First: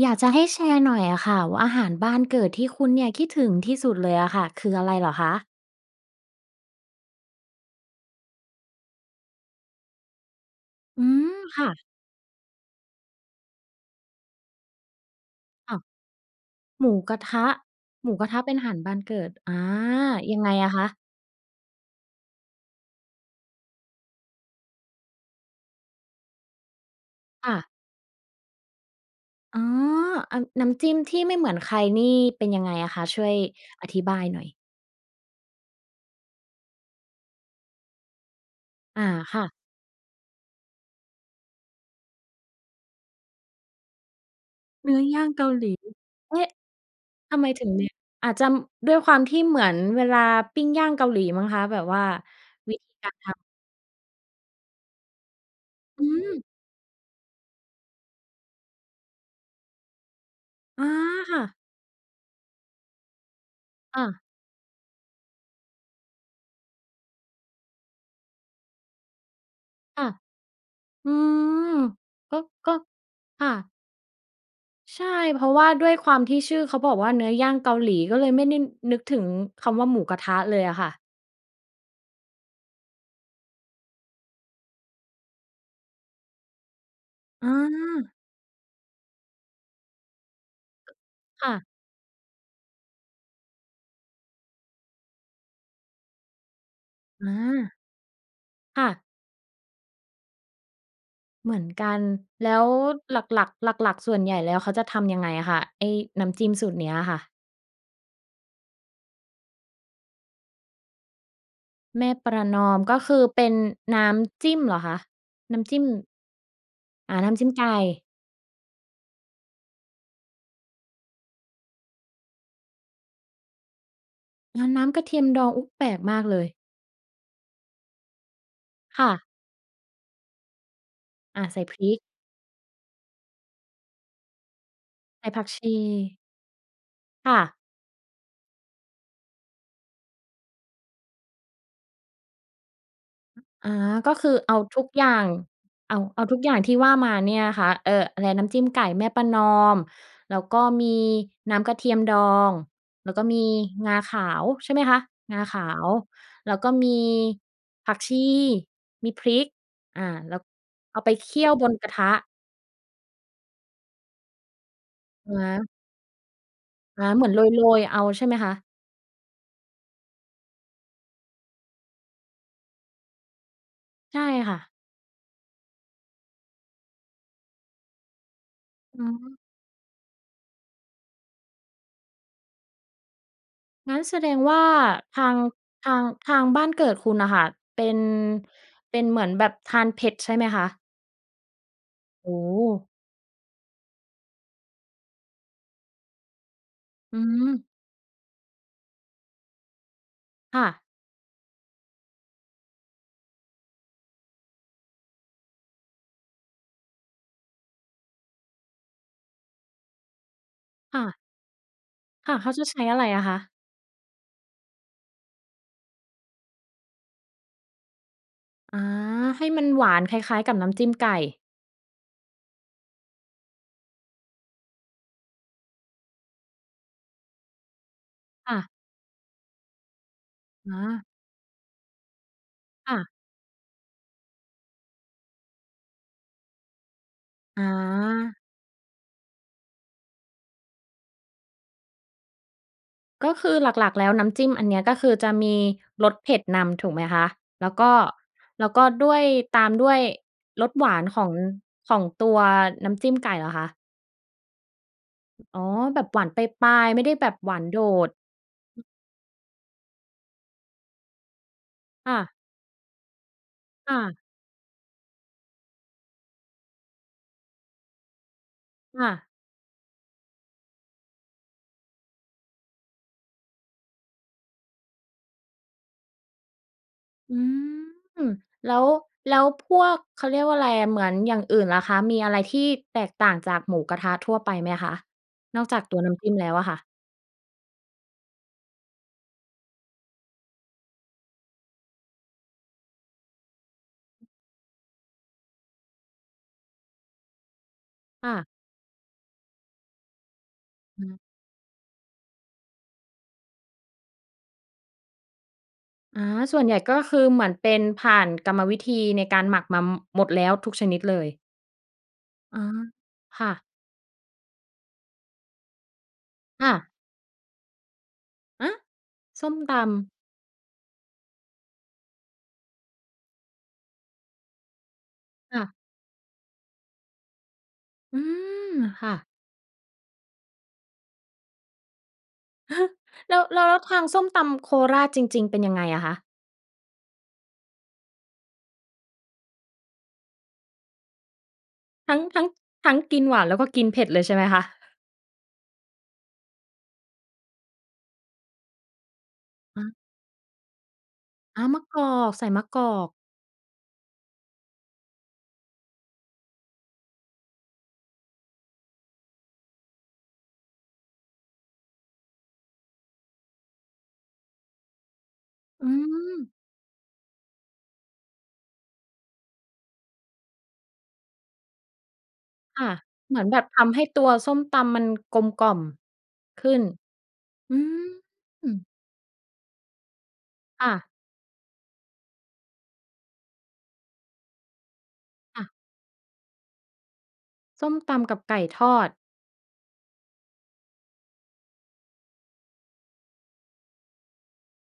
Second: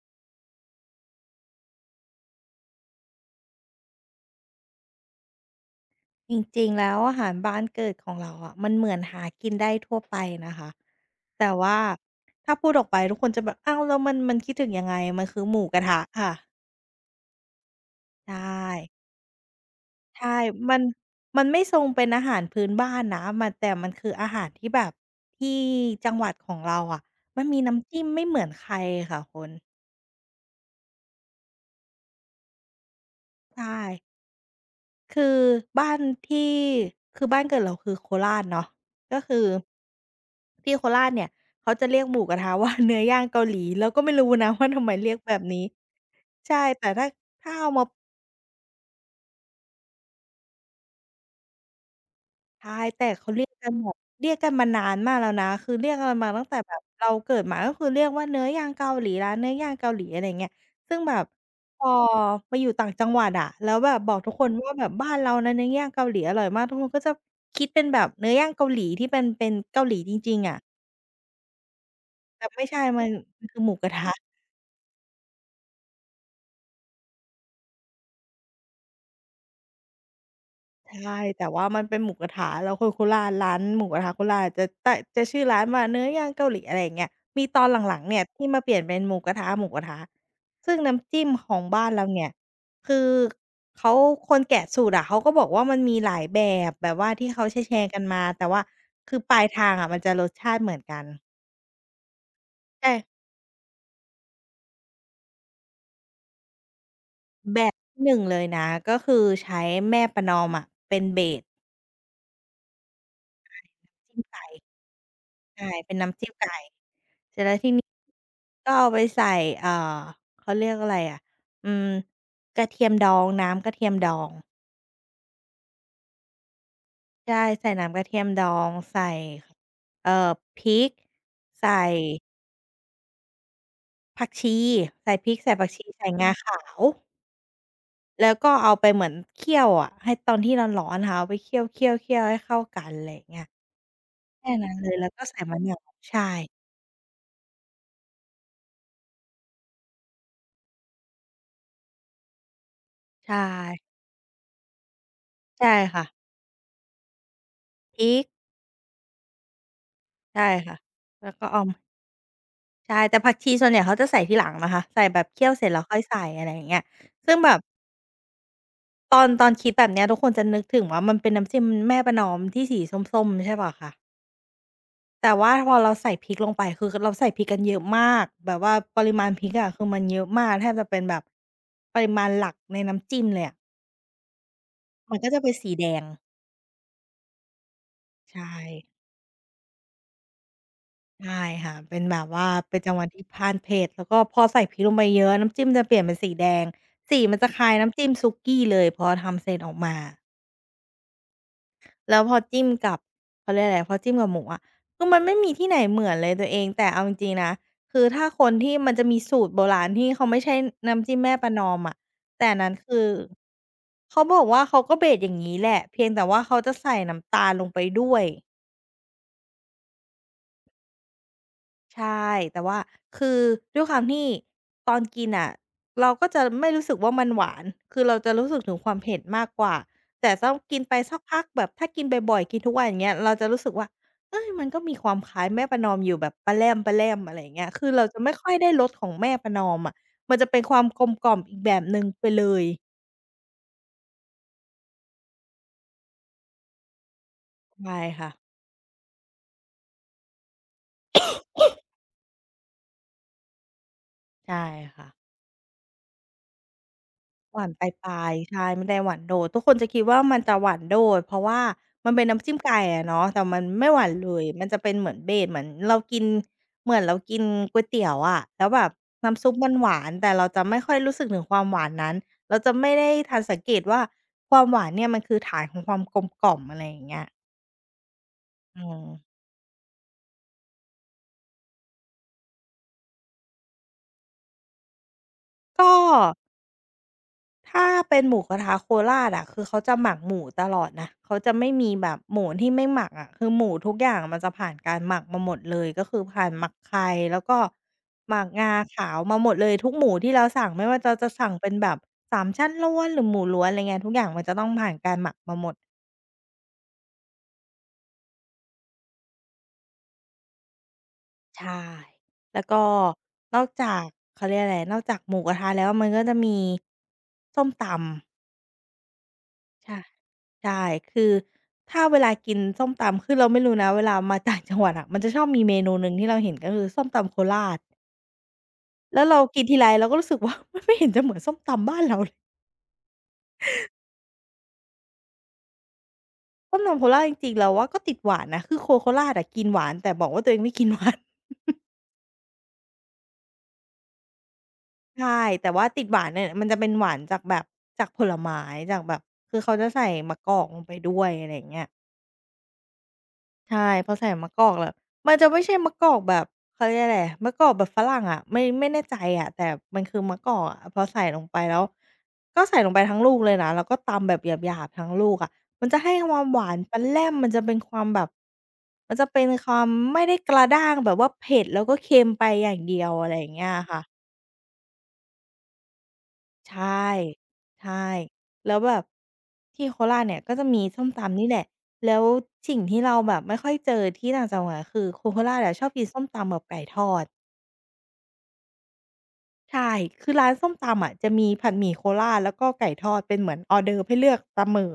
อยากจะให้แชร์หน่อยอะค่ะว่า อาหารบ้านเกิดที่คุณเนี่ย คิดถึงที่สุดเลยอะค่ะ คืออะไรเหรอคะ? จริง ๆ แล้วอาหารบ้านเกิดของเราอะ มันเหมือนหากินได้ทั่วไปนะคะ อืม แต่คว่่า ะ ถ้าพูดออกไปทุกคนจะแบบ อ้าว แล้ว มัน มันคิดถึงยังไง มันคือหมูค่กะ ระทะค่ะ หมูกระทะ หมูกรใชะทะเป็นอาหาร่ บ้านเกิด อา ใชย่ ังไงอมะัคน ะ? มันไม่ทรงเป็นอาหารพื้นบ้านนะ มัน แต่มันคืออาหารที่แบบ ที่ จังหวัดของเราอะ มัคน่มีะ น้ำจิ้มไม่เหมือนใครค่ะคุณ อ๋อ อา น้ำจิ้มที่ไม่เหมือนใครนี่ เป็นยังไงอะคะ? ช่วยใชอ่ ธิบายหน่อย คือบ้านที่ คือบ้านเกิดเราคือโคราชเนาะ อา ก็คคื่อ ะ ที่โคราชเนี่ย เขาจะเรียกหมูกระทะว่า เนื้อย่างเกาหลี เราก็ไม่รู้นะว่า ทำเไนมื้อเรียยก่างแบเบกานหีล้ ี เอ๊ะ ใช่ แต่ถ้า ทำไถม้าถเึอางเมนา ี่ย อาจจะด้วยความที่เหมือนเวลาปิ้งย่างเกาหลีมั้งคะ แบบว่าใช่ วิธีแต่การเขทาำ เรียกกันแบบ เรียกกันมานานมากแล้วนะ คือเรียกกอัืนมาตัม ้งแต่แบบเราเกิดมา ก็คือเรียกว่าเนื้อย่างเกาหลี ร้านเนื้อย่างเกาหลี อะไรอย่างเงี้ย อา ซึ่งแบบ ค่ะ พอไปอยู่ต่างจังหวัดอะ แล้วแบคบ่บะ อกทุกคนว่า แบบบ้านเรานะ เนื้อย่างเกาหลีอร่อยมาก ทุกคนก็จะคิดเป็นแบบเนื้อย่างเกาหลี ที่มันเป็นเกาหลีค่ะ จริง ๆ อะ อืม ก็ แต่ไม่ก็ ใช่ มัน มคัน่คือะ หมูกระทะ ใช่ เพราะว่าด้วยความที่ชื่อเขาบอกว่า เนื้อย่างเกาหลี ก็เลยไม่ได้นึกถึงคำว่า หมูกระทะเลยอะค่ใชะ ่ แต่ว่ามันเป็นหมูกระทะ แล้วคือโคราช ร้านหมูกระทะโคราช จะแตะ จะชื่อร้านว่าเนื้อย่างเกาหลี อะไรอย่างเงี้ย มีอ๋ตอนหลัง ๆ เอ นี่ยที่มาเปลี่ยนเป็นหมูกระทะ ๆ ซึ่งน้ำจิ้มคข่ะ องบ้านเราเนี่ย คือเขา คนแกะสูตรอะเขาก็บอกว่า มันมีหลายแบบ แบบว่าทีอ่เขาแชา ร์ ๆ กันมา แต่ว่าค่ะ คือปลายทางอะมันจะรสชาติเหมือนกัน เหมือนกัน แล้วแต่ หลัก ๆ หลัก ๆ ส่วนใหญ่แล้วเขาจะทำยังไงอะคะ ไอ้น้ำจิ้มสูตรเนี้ยค่ะ? แบบที่ 1 เลยนะ ก็คือใช้แม่ประนอมอะเป็น เบส แม่ประนอม ก็คือเป็ไกน่ นน้้ำจิ้มไกำจ่ ิ้มเหรอคะ? นใ้ช่ ำจิ้ม เป็นน้ำจิ้มไก่ อา น้ำจิ้มไก่ เสร็จแล้วที่นี้ ก็เอาไปใส่ อ่า เขาเรียกอะไรอะ อืม กระเทียมดอง น้ำกระเทียมดอง แล้วน้ำกระเทียมดอง อุ๊ย แปลกมากเลย ใช่ ใส่น้ำกระเทียมดอง ใสค่ ่ะ เอ่อ พริก อา ใส่ใส่ พริก ผักชี ใส่ใพสร่ิผก ัใสก่ชผักชี ใส่ี งาขาว ค่ะ แล้วก็เอาไปเหมือนเคี่ยวอะ ให้ตอนที่ร้อน ๆ นะคะ เอาไปเคี่ยว ๆ ๆ ให้เข้ากัน อะไรอย่างเงี้ย อา ก็คือแค่เอานั้นทุเลกย แอลย้่วกา็ง ใส่มะนาว เอา ใชเอาทุก่ อย่างที่ว่ามาเนี่ยนะคะ เอ่อ อะไร น้ำจิ้มไก่แม่ประนอม แล้วก็มีน้ำกระเทียมดอง แล้วก็ใชมี่ งาขาว ใช่ไหมคะ? งาขใชา่ว ค่ะ แล้วก็มีผักพรชิี ก มีพริก อ่า แลใ้ชว่ค่ะ เอาไปแล้เควกี่็ยวเอาบมนา กระทะ ใช่ แต่ผักชีส่วนใหญ่เขาจะใส่ทีหลังนะคะ ใส่แบบอะเคฮี่ยวเะ สร็จแล้วค่อยใส่ อะไรอย่างเงี้ย อา เหมืซอึน่งโแบบ รย ๆ เอา ใช่ไหมคะ? ตอน ตอนคิดแบบเนี้ย ทุกคนจะนึกถึงว่า มันเป็นน้ำจิ้มแม่ประนอมที่สีส้ม ๆ ใช่เปล่าคะ? ใช่ค่ะ แต่ว่าพอเราใส่พริกลงไป คือ ก เราใส่พริกกันเยอะมากแบบว่าปอืริมาณม พริกอะ คือมันเยอะมาก แทบจะเป็นแบบ ปริมาณหลักในน้ำจิ้มเลยอะ งั้นแสดงว่า มัทนาก็จง ะเป็นสีแดทาง ง ทางบ้านเกิดคุณน่ะค่ะ เป็น ใช่ เป็นเหมือนแบบทานเผ็ด ใช่ไหมคะ? ใช่ค่ะ เป็นแบโบอ้ว่า โเป็นฮ! จังหวัดที่ทานเผ็ด แล้วก็พอใส่พริกลงไปเยอะ ๆ แล้วน้ำจิ้มจะเปลี่ยนเป็นสีแดง สอีืมันจะคลม ้ายน้ำจิ้มสุกี้เลย พอทำเสร็จออกมาอะ ค่ะ แล้วพอจิ้มกับ เขาเรียกว่าไร พอจิ้มกับหมูอะ คือมันไม่มีที่ไหนเหมือนเลยตัวเอง แต่เอาจริง ๆ นะ คือถ้าคนที่มันจะมีสูตรโบราณที่เขาไม่ใช่น้ค่ำจะ ิ้มแม่ประนอมอะ ค่ะ แตเข่าอันจะนั้ในช้คอะืไรอ อ อะคะ? เขาบอกว่า เขาก็ เบส อย่างงี้แหละ เพียงแต่ว่าเขาจะใส่น้ำตาลลงไปด้วย อา ให้มันหวานคล้าย ๆ กับน้ำจิ้มไก่ ใช่ แต่ว่าคือด้วยความที่ตอนกินน่ะเราก็จะไม่รู้สึกว่า มันหวาน คือเราจะรู้คส่ึกะ ถึงความเผ็ดมากกว่า แต่ต้องอกินไปา สักพักแบบถ้ากินบ่อย ๆ กินทุกวัน คอย่่างะ เงี้ย เราจะรู้สึกว่า เฮ้ย! มันก็มีความคล้ายแม่ประนอมอยู่แบบปะแล่ม ๆ อะไรอย่างอเงี๋้ย คือเราจะไม่อ ค่อยได้รสของแม่ประนอมอะ มันจะเป็นความกลมกล่อมอีกแบบหนึ่ง ไปเลย ก็คือหลัก ๆ แล้วน้ำจิ้มอันเนี้ย ก็คือจะมีรสเผ็ดนำ ถูกไหมคะ? แล้วกใช็ ่ค่ะ แล้วก็ด้วย ตามด้วยรสหวานของ ของตัวน้ำจิ้มไก่เหรอคะ? ใช่ค่ะ อ อ๋อ แบบหวานปลาย ๆ ไม่ได้แบบหวหาวนานโดปด ลาย ๆ ใช่ ไม่ได้หวานโดด ทุกคนจะคิดว่า มันจะหวานโดด เพราะว่ามคัน่เป็นนะ ้ำจิ้ม ไก่อะเนาะ แต่มันไม่ค่หวานะ เลย มันจะเป็นเหมือน เบส เหมือนเรากิน เหมือนเรากินก๋วยเตี๋ยวอะ แล้วแบบค่ะ น้ำซุปมันหวาน แต่เราจะไม่ค่อยรู้สึกถึงความหวานนั้น เราจะไม่ได้ทันสังเกตว่า ความหวานเนี่ยมันคือฐานของความกลมกล่อม อะไรอย่างเงี้ย อืม แล้อืว ม แล้วพวก เขาเรียกว่าไรอะ เหมือนอย่างอื่นล่ะคะ มีอะไรที่แตกต่างจากหมูกระทะทั่ว ไปไหมคะ? นอกจากกตัวน้ำจิ้็ มแล้วอะค่ะ ถ้าเป็นหมูกระทะโคราชอะ คือเขาจะหมักหมูตลอดนะ เขาจะไม่มีแบบหมูที่ไม่หมักอะ คือหมูทุกอย่างมันจะผ่านการหมักมาหมดเลย ก็คือผ่านหมักไข่ แล้วก็ ค่หมะ ักงาขาวมาหมดเลย ทุกหมูที่เราสั่ง ไม่ว่อาืจะ ม จะสั่งเป็นแบบสามชั้นล้วน หรือหมูล้วน อะไรเงี้ย ทุกอย่างมันจะต้องผ่านการหมักมาหมด อา ส่วนใหญ่ก็คือเหมือนเป็น ผ่านกรรมวิธีในการหมักมาหมดแล้วทุกชนิดเลย ใช่ แอล้๋อ วก็ค่นอะ กจาก เขาเรียกอะไร นอกจากหมูกระทะแล้ว มันก็จะมีค่ะ ส้มตำ ฮะ ส้มตใช่ ำ ใช่ คือถ้าเวลากินส้มตำ คือเราไม่รู้นะ เวลามาต่างจังหวัดอะ มันจะชอบคม่ีะ เมนูหนึ่งที่เราเห็น ก็คือส้มตำโคราช อืม ค่ะ แล้วเรากินทีไรเราก็รู้สึกว่า มันไม่เห็นจะเหมือนส้มตำบ้านเราเลย แล้ว แล้ว แล้วความส้มตำโคราชจริง ๆ เป็นยังไงอะคะ? ส้มตำโคราชจริง ๆ เราว่าก็ติดหวานนะ คือคนโคราชอะกินหวาน แต่บอกว่าตัวเองไม่กินหวาน ทั้ง ทั้ง ทั้งกินหวาน แล้วก็กินเผ็ดเลย ใช่ไหมคะ? ใช่ แต่ว่าติดหวานเนี่ย มันจะเป็นหวานจากแบบ จากผลไม้ จากแบบ คือเขาจะใส่มะกอกลงไปด้วย อะไรออย่าา งเงมี้ะย กอก ใส่มะกอก ใช่ พอใส่มะกอกแบบมันจะไม่ใช่มะกอกแบบ เขาเรียกว่าอะไร มะกอกแบบฝรั่งอะ ไม่ ไม่แน่ใจอะ แต่มันคือมะกอกอะ พอใส่ลงไปแล้ว ก็ใส่ลงไปทั้งลูกเลยนะ แล้วก็ตำแบบหยาบ ๆ ทั้งลูกอะ มอืันจะให้คม วามหวานปะแล่ม มันจะเป็นความแบบมันจะเป็นความไม่ได้กระด้างแบบว่าเผ็ด แล้วก็เค็มไปอย่าคง่ะ เดียว อะไรเหมือยอน่างแเบงีบ้ยทคำให่้ะ ตัวส้มตำมันกลมกล่อมขใึช้น ่ อืใช่ แล้ม วแบบที่โคราชเนี่ยก็จะมีค่สะ ้มตำนี่แหละ แล้วสิ่งที่เราแบบไม่ค่อยเจอที่ต่างจังหวัด ก็คือคนโคราคช่อะ ะชอบกินส้มตำกับไก่ทอด ส้มตำกับไก่ทอด ใช่ คือร้านส้มตำอะจะมีผัดหมี่โคราช แล้วก็ไก่ทอดเป็นเหมือนออร์เดิร์ฟให้เลือกเสมอ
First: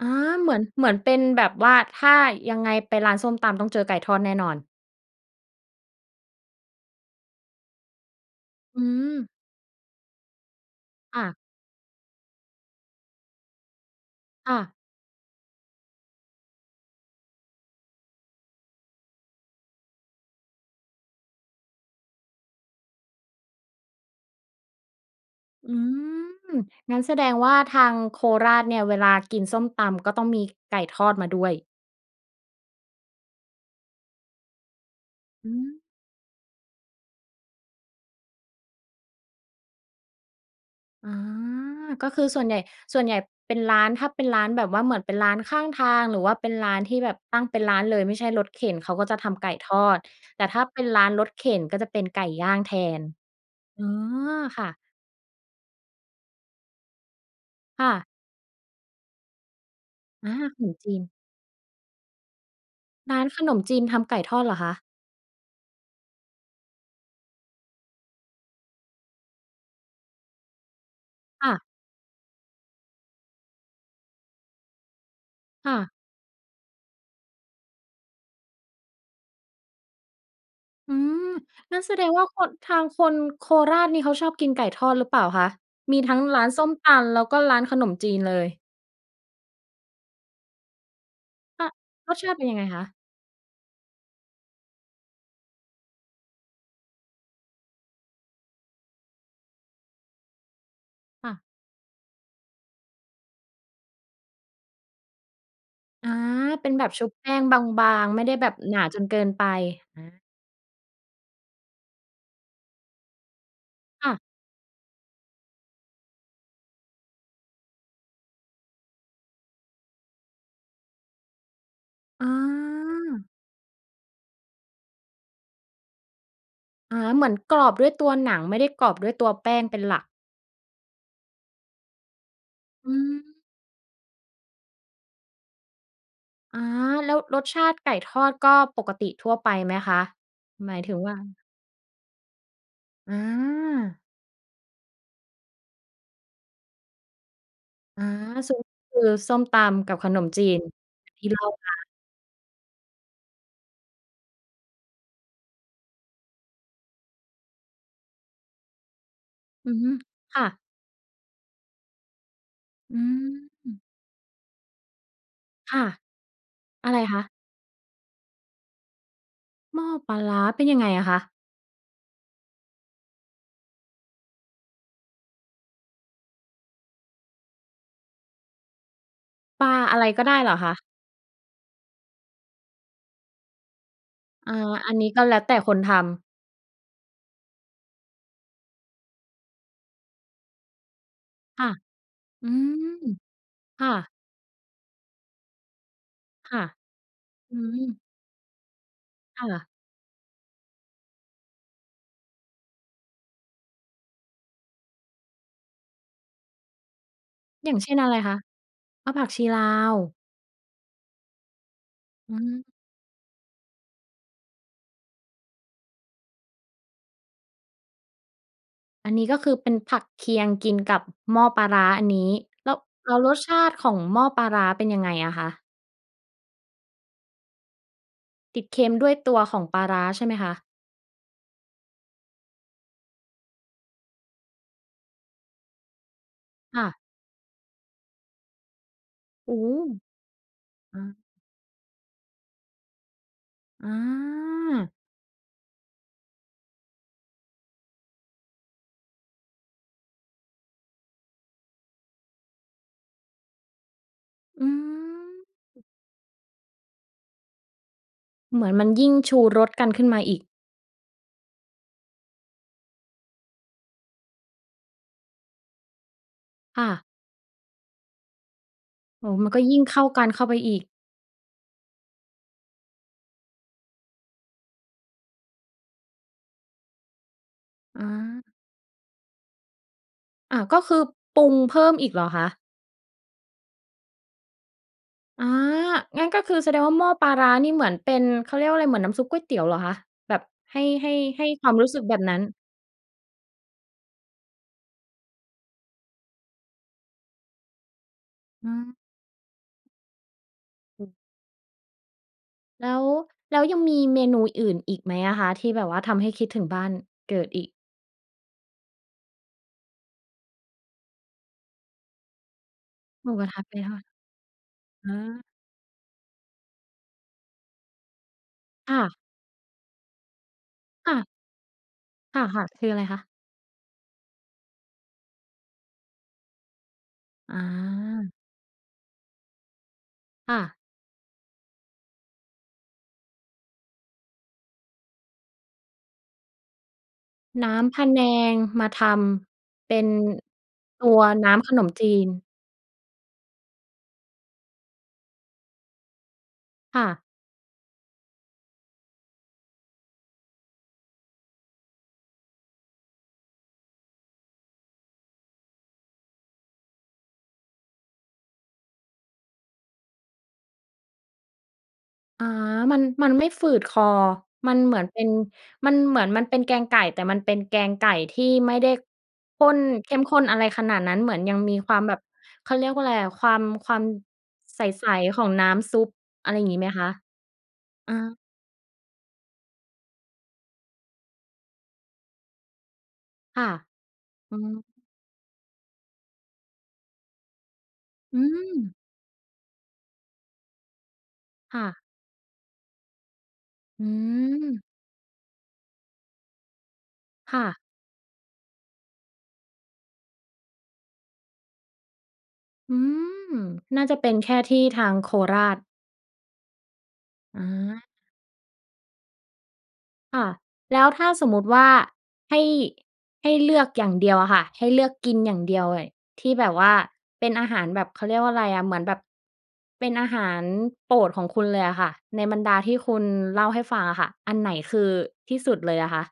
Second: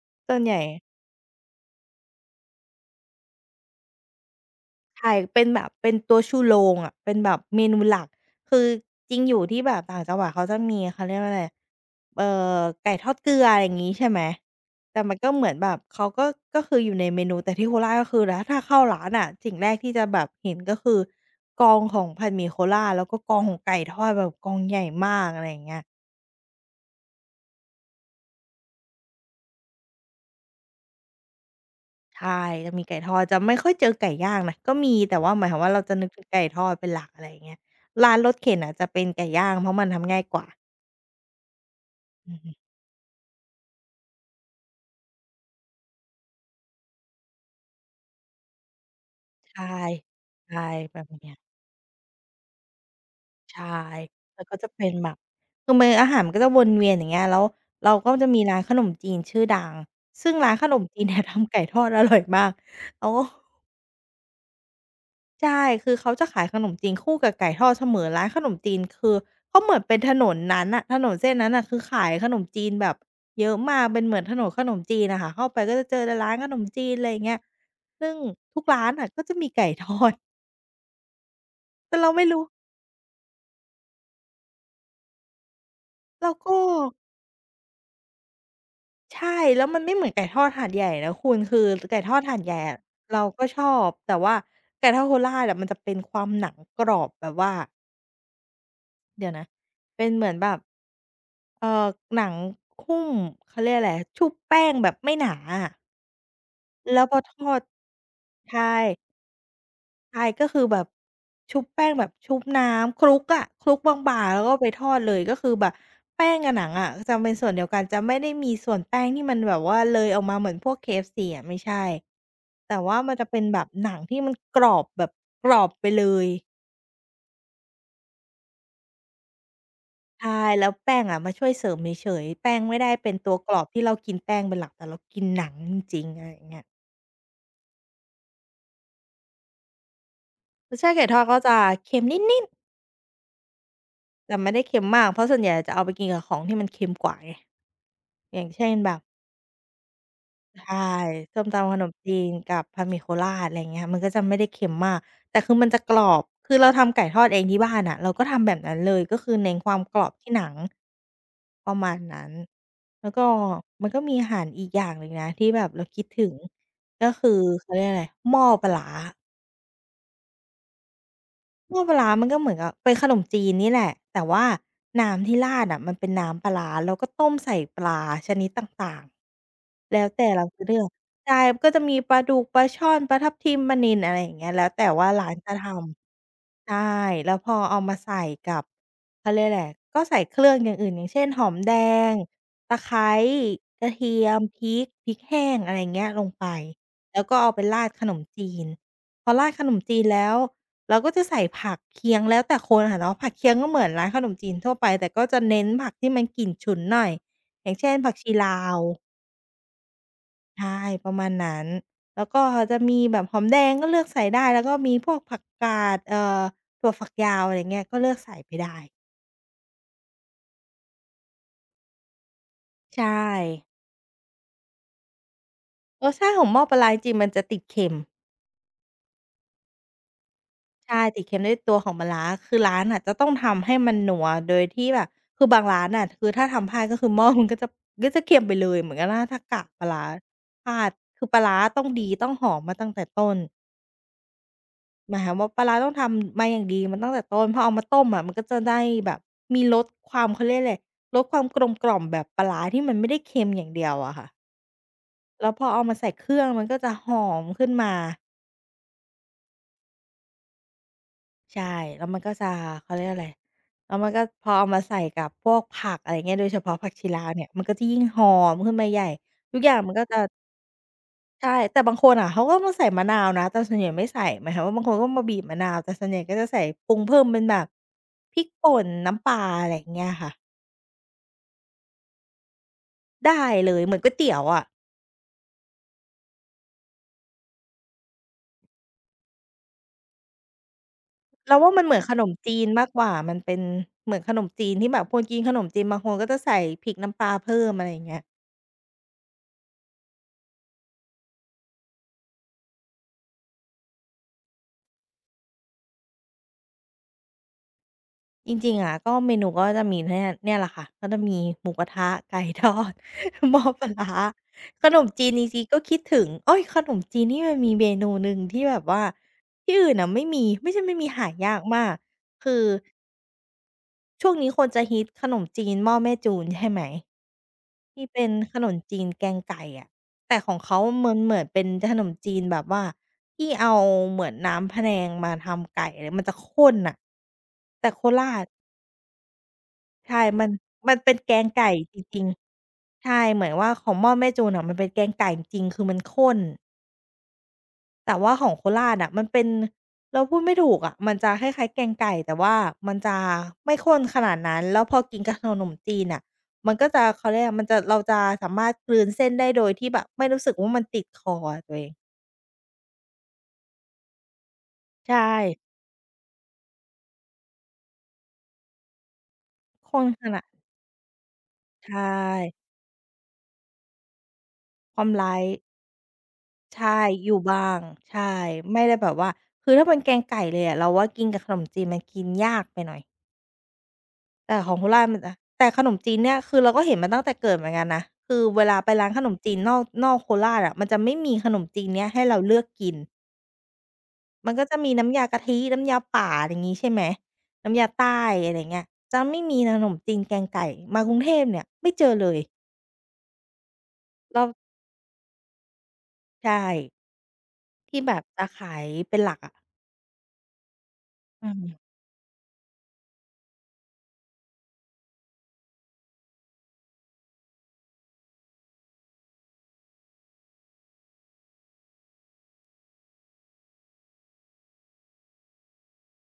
อ๋อ ส่วนเหใมหืญ่ อน เหมือนเป็นแบบว่า ถ้ายังไงไปร้านส้มตำต้องเจอไก่ทอดแน่นอน ใช่ เป็นแบบ เป็นตัวชูโรงอะ เป็นแบบเมนูหลัก คืออืจริงม อยู่ที่แบบต่างจังหวัด เขาจะมี เขาเรีคยก่ว่ะ าอะไร เอ่อ ไก่ทอดเกลือ อะไรงี้ใช่ไหม ค่ะ แต่มันก็เหมือนแบบเขาก็ ก็คืออยู่ในเมนู แต่ที่โคราชก็คือ แต่ถ้าเข้าร้านอะ สิ่งแรกที่จะแบบเห็น ก็คือกองของผัดหมี่โคราช แล้วก็กองของไก่ทอดแบบกองใหญ่มาก อะไรอย่างอเงืี้ย ม งั้นแสดงว่า ทางโคราชเนี่ยเวลากินส้มตำ ก็ต้องมีไก่ทอดมาด้วย ใช่ จะมีไก่ทอด จะไม่ค่อยเจอไก่ย่างนะ ก็มี แต่หมอาืยความว่าเรม าจะนึกถึงไก่ทอดเป็นหลัก อะไรอย่างเงี้ย ร้านรถเข็นอะจะเป็นไก่ย่าง เพราะมันทำง่ายกว่า อ๋อ ก็คืออืสอ่วฮนึ ใหญ่ ส่วนใหญ่เป็นร้าน ถ้าเป็นร้านแบบว่า เหมือนเป็นร้านข้างทาง หรือว่าเป็นร้านที่แบบตั้งเป็นร้านเลยไม่ใช่รถเข็น เขาก็จะทำไก่ใช่ ทอด แต่ใชถ้่ าเป็นแบร้าบนรเนีถ้ย เข็นก็จะเป็นไก่ย่างแทน ใช่ อ๋อ แล้วก็ค่จะะ เป็นแบบ คือมื้ออาหารมันก็จะวนเวียนอย่างเงี้ย แล้วคเร่าะ ก็จะมีร้านขนมจีนชื่อดัง ซอึ่า งร้านขขนมนมจีจีน นแต่ทำไก่ทอด อร่อยมาก โอ้รโ้านฮ ขนมจีนทำไก่ทอดเหรอคะ? ใช่ คือเขาจะขายขนมจีนคู่กับไก่ทอดเสมอ ร้านขนมจีนคือ เขาเหมือนเป็นถนนนั้นนะ ถนนเส้นนคั้่นนะ ่ะคือขายขนมจีนแบบเยอะมาก เป็นเหมือนถนนขนมจีนน่ะค่ะ เข้าไปคก็่จะะ เจอแต่ร้านขนมจีน อะไรอย่างเงี้ย ซึ่งทุกร้านน่ะก็จะมี ไก่ทอด อืม งั้นแแตส่ดเรางไมว่่ารคู้ น ทางคนโคราชนี่เขาชอบกินไก่ทอดหรือเปล่าคะ? มีทั้งแล้วร้ากน็ ส้มตำ แล้วก็ร้านขนมจีนเลย ใช่ แล้วมันไม่เหมือนไก่ทอดหาดใหญ่นะคุณ คืออ ไก่ทรอสดชาหตาิดเป็นใหญยั่งไงอะคะ? เราก็ชอบ แต่ว่าไก่ทอดโคราชอะมันจะเป็นความหนังกรอบแบบว่า เดี๋ยวนะ เป็นเหมือนแบบ ค่ะ เอ่อ หนังหุ้ม เขาเรียกอะไร ชุบแป้งแบบไม่หนาอะ อ๋อ เป็นแบบแลช้วุบพอแปท้งอบด าง ๆ ไม่ได้แบใชบหนาจ่ นเกินไป อา ใช่ ก็คือแบบ ชุบแป้งแบบชุบน้ำคลุกอะ คลุกบค่าะ ง ๆ แล้วก็ไปทอดเลย ก็คือแบบแป้งกับหนังอะจะเป็นส่วนเดียวกัน จะไม่ได้มีส่วนแป้งที่มันแบบว่าเลยออกมาเหมือนพวก KFC อะ ไม่ใช่ อ๋อ แต่ว่ามันจะเป็นแบบหนังที่มันกรอบแบบกรอบไปเลย อา เหมือนกรอบด้วยตัวหนัง ไม่ได้กรอบด้วยตัวแป้งเป็นหลัก ใช่ แล้วแป้งอะมาช่วยเสริมเฉย ๆ แป้งไม่ได้อืเป็นตอ ัวกรอบที่เรากินแป้งเป็นหลัก แต่เรากินหนังจริง ๆ อะไรอย่างเงอี้า ย แล้วรสชาติไก่ทอดก็ปกติทั่วไปไหมคะ? หมราสยชถาตึิไงก่ว่ทอดา ก็จะเค็มนิด ๆ อ๋อ แต่ไม่ได้เค็มมาก เพราะส่วนใหญ่จะเอาไปกินกับของที่มันเค็มกว่าไง อา อย่างซุเชป ่นแบคืบ อส้มตำกับขนมจีใน ช่ อย่างที่เสล้่มาตมำขา นมจีนกับผัดหมี่โคราช อะไรอย่างเงี้ย มันก็จะไม่ได้เค็มมาก แต่คือมันจะกรอบ คือเราทำไก่ทอดเองที่บ้านน่ะ เราก็ทำแบบนั้นเลย ก็คือเน้นคอวืาอมฮึ กรอบที่คหนั่ง ะ ประมาณนั้น อืแล้วก็ ม มันก็มีอาหารอีกอย่างหนึ่งนะที่แบบคเร่าะ คิดถึง อะไรก็คะ? คือ เขาเรียกอะไร หม้อปลาร้า หม้อปลาร้า เป็นยังไงอะคะ? หม้อปลาร้า มันก็เหมือนกับเป็นขนมจีนนี่แหละ แต่ว่าน้ำที่ราดน่ะมันเป็นน้ำปลาร้า แล้วก็ต้มใส่ปลาชนิดต่าง ปลาๆ แลอะ้ไรวแตก่็ได้เราเหรอจะคเลืะ? อก ใช่ มันก็จะมีปลาดุก ปลาช่อน ปลาทับทิม ปลานิล อะไรอย่างเงี้อย า แล้วแต่อันนว่ีา้กร็้าแนล้วจแตะ่ทคนทำ ำ ใช่ แล้วพอเอามาใส่กับ เขาเรียกว่าไร ก็ใส่เครื่องอย่างอื่น อย่างเช่น หอม ค่แดะ ง อืตะไครม ้ คกร่ะเทีะ ยม พริก พริกแห้ง อะไรอย่างเงี้ย ลงไป ค่ะ แล้วก็เอาอืไปราดม ขนมจีน พอครา่ดะ ขนมจีนแล้วเราก็จะใส่ผักเคียง แล้วแต่คนอะเนาะ ผักเคียงก็เหมือนร้านขนมจีนทั่วไป แต่ก็จะเน้นผักที่มันกลิ่นฉุนหน่อย อยอ่ยา่างงเชเช่่น นอผะัไกรชีคะ? ลาว อ้อ ผักชีลาว ใช่ ประมาณนั้น แล้วอืก็ม จะมีแบบหอมแดง ก็เลือกใส่ได้ แล้วก็มีพวกผักกาด เอ่อ ถั่วฝักยาว อะไรเงี้ย ก็เลือกใส่ไปได้ อันนี้ก็คือเป็นผักเคียงกินกับหม้อปลาร้า อันนี้ แล้ว ใชแล้วรสช่ าติของหม้อปลาร้า เป็นยังไงอะคะ? รสชาติของหม้อปลาร้า จริง ๆ มันจะติดเค็ม ติดเค็มด้วยตัวของปลาร้า ใช่ไหมคะ? ใช่ ติดเค็มด้วยตัวของปลาร้า คือร้านน่ะจะต้องทำให้มันนัว โดยที่แบบ คือบางร้านน่ะ คือถ้าทำพลคา่ดก็ะ คือ หม้อมันก็ จับ ก็จะเค็มไปเลย เหมือนกับล่า ถ้าโอก้ะโฮ ปลาร้าอพลาด า คือปลาร้าต้องดี ต้องหอมมาตั้งแต่ต้น อา หมายความว่า ปลาร้าต้องทำมาอย่างดีมาตั้งแต่ต้น พอเอามาต้มอะ มันก็จะได้แบบมีรสความ เขาเรียกอะไร รสความกลมกล่อมแบบปลาร้า ที่มันไม่ได้เค็มอย่างเดียวอะค่ะ อืแล้วพอเอม ามาใส่เครื่อง มันก็จะหอมขึ้นมา เหมือนมันยิ่งชูรสกันขึ้นมาอีก ใช่ แล้วมันก็จะ เขาเรียกว่าอะไร แล้วมันก็ พอเอามาใส่กับพวกผัก อะไรอย่างเงี้ย โดยเฉพาะคผ่ักะ ชีลาวเนี่ย มันก็จะยิ่งหอมขึ้นมาใหญ่ โอ้โฮ มันทุกก็อย่ยาิง่งมันเขก้็าจะ กันเข้าไปอีก ใช่ แต่บางคนอะเขาก็มาใส่มะนาวนะ แต่ส่วนใหญ่ไม่ใส่ หมายความว่า บางคนก็มาบีบมะนาว แต่ส่วนใหญ่ก็จะใส่ปรุงเพิ่มเป็นแบบ อพริกา ป่น น้ำปลา อะไรอย่างเงี้ยค่ะ อ่า ก็คือปรุงเพิ่มอีกเหรอคะ? ได้เลย เหมือนก๋วยเตี๋ยวอะ อา งั้นก็คือแสดงว่า หม้อปลาร้านี่เหมือนเป็น เขาเรียกว่าอะไร เหมือนน้ำซุปก๋วยเตี๋ยวเหรอคะ? แบบให้ ให้ ให้เราคว่วาามมันรูเ้หมืสอึนกแขบบนมนั้น จีนมากกว่า มันเป็นเหมือนขนมจีนที่แบบ คนกินขนมจีนบางคนก็จะใส่พริกน้ำปลาเพิ่ม อะไรอย่างเงี้ย อืม แล้ว แล้วยังมีเมนูอื่นอีกไหมอะคะ? ที่แบบว่าทำให้คิดถึงบ้านเกิดอีก จริง ๆ อะ ก็เมนูก็จะมีเนี่ย เนี่ยแหละค่ะ ก็จะมีหมูกระทะ ไก่ทอด หมูกระหมท้ะอไหมปลาคะ? ร้า ขนมอจีนา จริง ๆ ก็คิดถึง เอ๊ย! ขนมจีนนี่มันมีเมนูหนึ่ง ที่แบบคว่่าะ ที่อื่นน่ะไม่มี ไม่ใช่ไม่มี ค่หะ ายากมาก คคื่อ ะ ๆ คืออะไรคะ? ช่วงนี้คนจะฮิตขนมจีนหม้อแม่จูนใช่ไหม? อที่เป็นา ขนมจีนแกงไก่อะ แต่ขคอ่งเะ ขามันเหมือนเป็นขนมจีนแบบว่า ที่เอาเหมือนน้ำพะแนงมาทำไก่ แล้วมันจะข้นน่ะ น้แต่ำพโคะแนราช งมาทำเป็นใช่ มัน มันตเัป็นวแกงน้ไกำ่ขนมจจีริง น ๆ ใช่ เหมือนว่าของหม้อแม่จูนอะ มันเป็นแกงไก่จริง ๆ คือมันข้น ค่ะ แต่ว่าของโคราชอะ มันเป็น เราพูดไม่ถูกอะ มันจะคล้าย ๆ แกงไก่ แต่ว่ามันจะไม่ข้นขนาดนั้น แล้วพอกินกับขนมจีนน่ะ มันก็จะ เขาเรียกว่าอะไร มันจะ เราจะสามารถกลืนเส้นได้ โดยที่แบบไม่รู้สึกว่า มันติดคออะตัวเอง อา มัน มันไม่ฝืดคอ มันเหมือนใชเป็น ่ มันเหมือนมันเป็นแกงไก่ แต่มันเป็นแกงไก่ที่ไม่ได้ข้น ข้นเข้มขขนา้ด น อะไรขนาดนั้น เหมือนยังมีใชความแบบ่ เขาเรียกว่าอะไรอะ ความ ความใกส ำไร ๆ ของน้ำซุป อะไรอย่างงีใ้ชไห่ มคะ? อยู่บ้าง อใช่ า ไม่ได้แบบว่า คือถ้าเป็นแกงไก่เลยอะ เราว่ากินกับขนมจีน มันกินยากไปหน่อย ค่ะ แอตื่ม ของโคราชมันอะ แต่ขนมจีนเนี่ยคือเราก็เห็นมาตั้งแต่เกิดเหมือนกันนะ คอืือเวลาไปม ร้านขนมจีน นอก นอกโคราชอะ มันจะไม่มีขนมคจี่นเะ นี้ยให้เราเลือกกิน อืมันก็จะม มีน้ำยากะทิ น้ำยาป่า อะไรงี้ ใช่ไหม ค่น้ำะ ยาใต้ อะไรอย่างเงี้ย จะไม่มีนะ ขนมจีนแกงไก่ มากรุงเทพเนี่ยไม่เจอเลย อืม น่าจะเป็แนล้แว ค่ที่ทางโคราช ใช่ อที่า แบบจะขายเป็นหลักอะ ค่ะ แล้วถ้าสอืมมติวอ ่า ให้ ให้เลือกอย่างเดียวอะค่ะ ให้เลือกกินอย่างเดียวเลย ที่แบบว่าเป็นอาหารแบบ เขาเรียกว่าอะไรอะ เหมือนแบบ เป็นอาหาร โปรดของคุณเลยอะค่ะ ในบรรดาที่คุณ เล่าให้ฟังอะค่ะ อันไหนคือ ที่สุดเลยอะคะ?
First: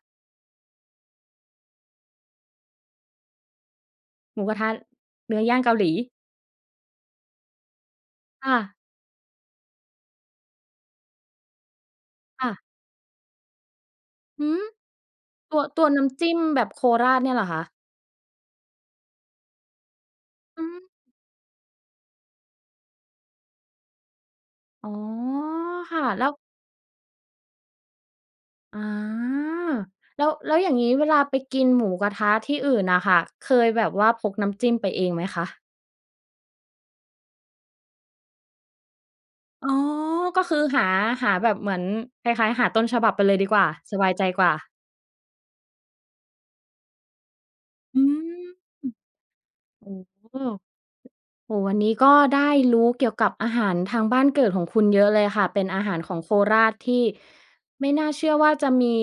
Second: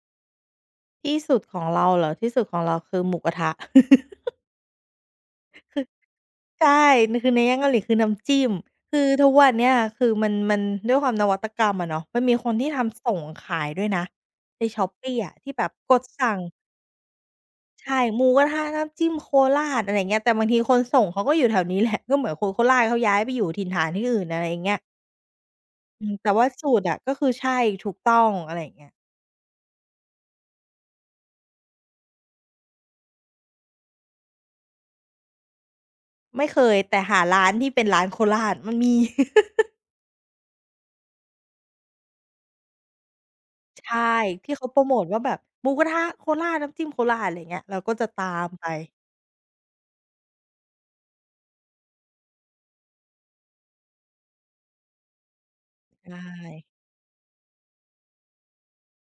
ที่สุดของเราเหรอ ที่สุดของเราคือหมูกระทะ หมูกระทะ เนื้อยค่ืางอ เกาหลี ใช่ มันคือเนื้อย่างเกาหลีคือน้ำจิ้คม ่ะ คือทุกวันเนี้ยคือ มัน มันด้วยความนวัตกรรมอะเนาะ มันมีคค่นะ ที่ทำส่งขายด้วยนะอือฮใน ึ Shopee อะที่ตัแว บบตัวกนด้ำสจัิ้่มง แบบโคราชเนี่ยเหรอคะ? ใช่ หมูกระทะน้ำจิ้มโคราช อะไรอย่างเงี้ย แต่บางทีอืคนอ ส่งเขาก็อยู่แถวนี้แหละ ก็เหมือนคนโคราชเขาย้ายไปอยู่ถิ่นฐานที่อื่น อะไรอย่างเงี้ย อ๋อ ค่อะ ืม แลแ้ต่ว ว่าสูตรอะก็คือใช่ ถูกต้อง อะไรอย่างอเงีา ้ย แล้ว แล้วอย่างนี้เวลาไปกินหมูกระทะที่อื่นน่ะค่ะ เคยแบบว่าพกน้ำจิ้มไปเองไหมคะ? ไม่เคย แต่หาร้านที่เป็นร้านโคราชมันมี อ๋อ ก็คือ หา หาแบบเหมือนคล้าย ๆ หาต้นฉบับไปเลยดีกว่า ใชส่ บายใจกวท่ี่า เขาโพรโมตว่าแบบหมูกระทะโคราช น้ำจิ้มโคราช อะไรอย่างเงี้ย เราก็อืจะตาม มไป โอ้ โอ้โฮ วันนี้ก็ได้รู้เกี่ยวกับอาหารทางบ้านเกิดของคุณเยอะเลยค่ะ เป็นอาหารขไลองโคร่ าชที่ ไม่น่าเชื่อว่าจะมี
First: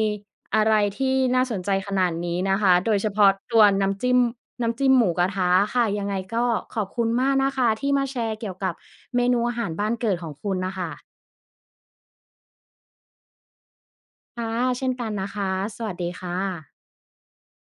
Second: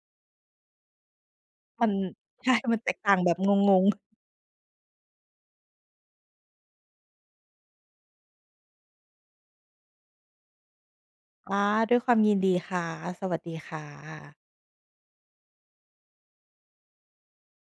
อะไรที่น่าสนใจมัขน นาดนี้ใชน่ ะคะ มันแโตดกยเฉต่างพาแบะบงตัวนง ้ๆ ำจิ้ม น้ำจิ้มหมูกระทะค่ะ ยังไงก็ขอบคุณมากนะคะที่มาแชร์เกี่ยวกับเมนูอาหารบ้านเกิดของคุณน่ะค่ะ อา ด้วยความยินดีค่ะ สวัสดีค่ะ ค่ะ เช่นกันนะคะ สวัสดีค่ะ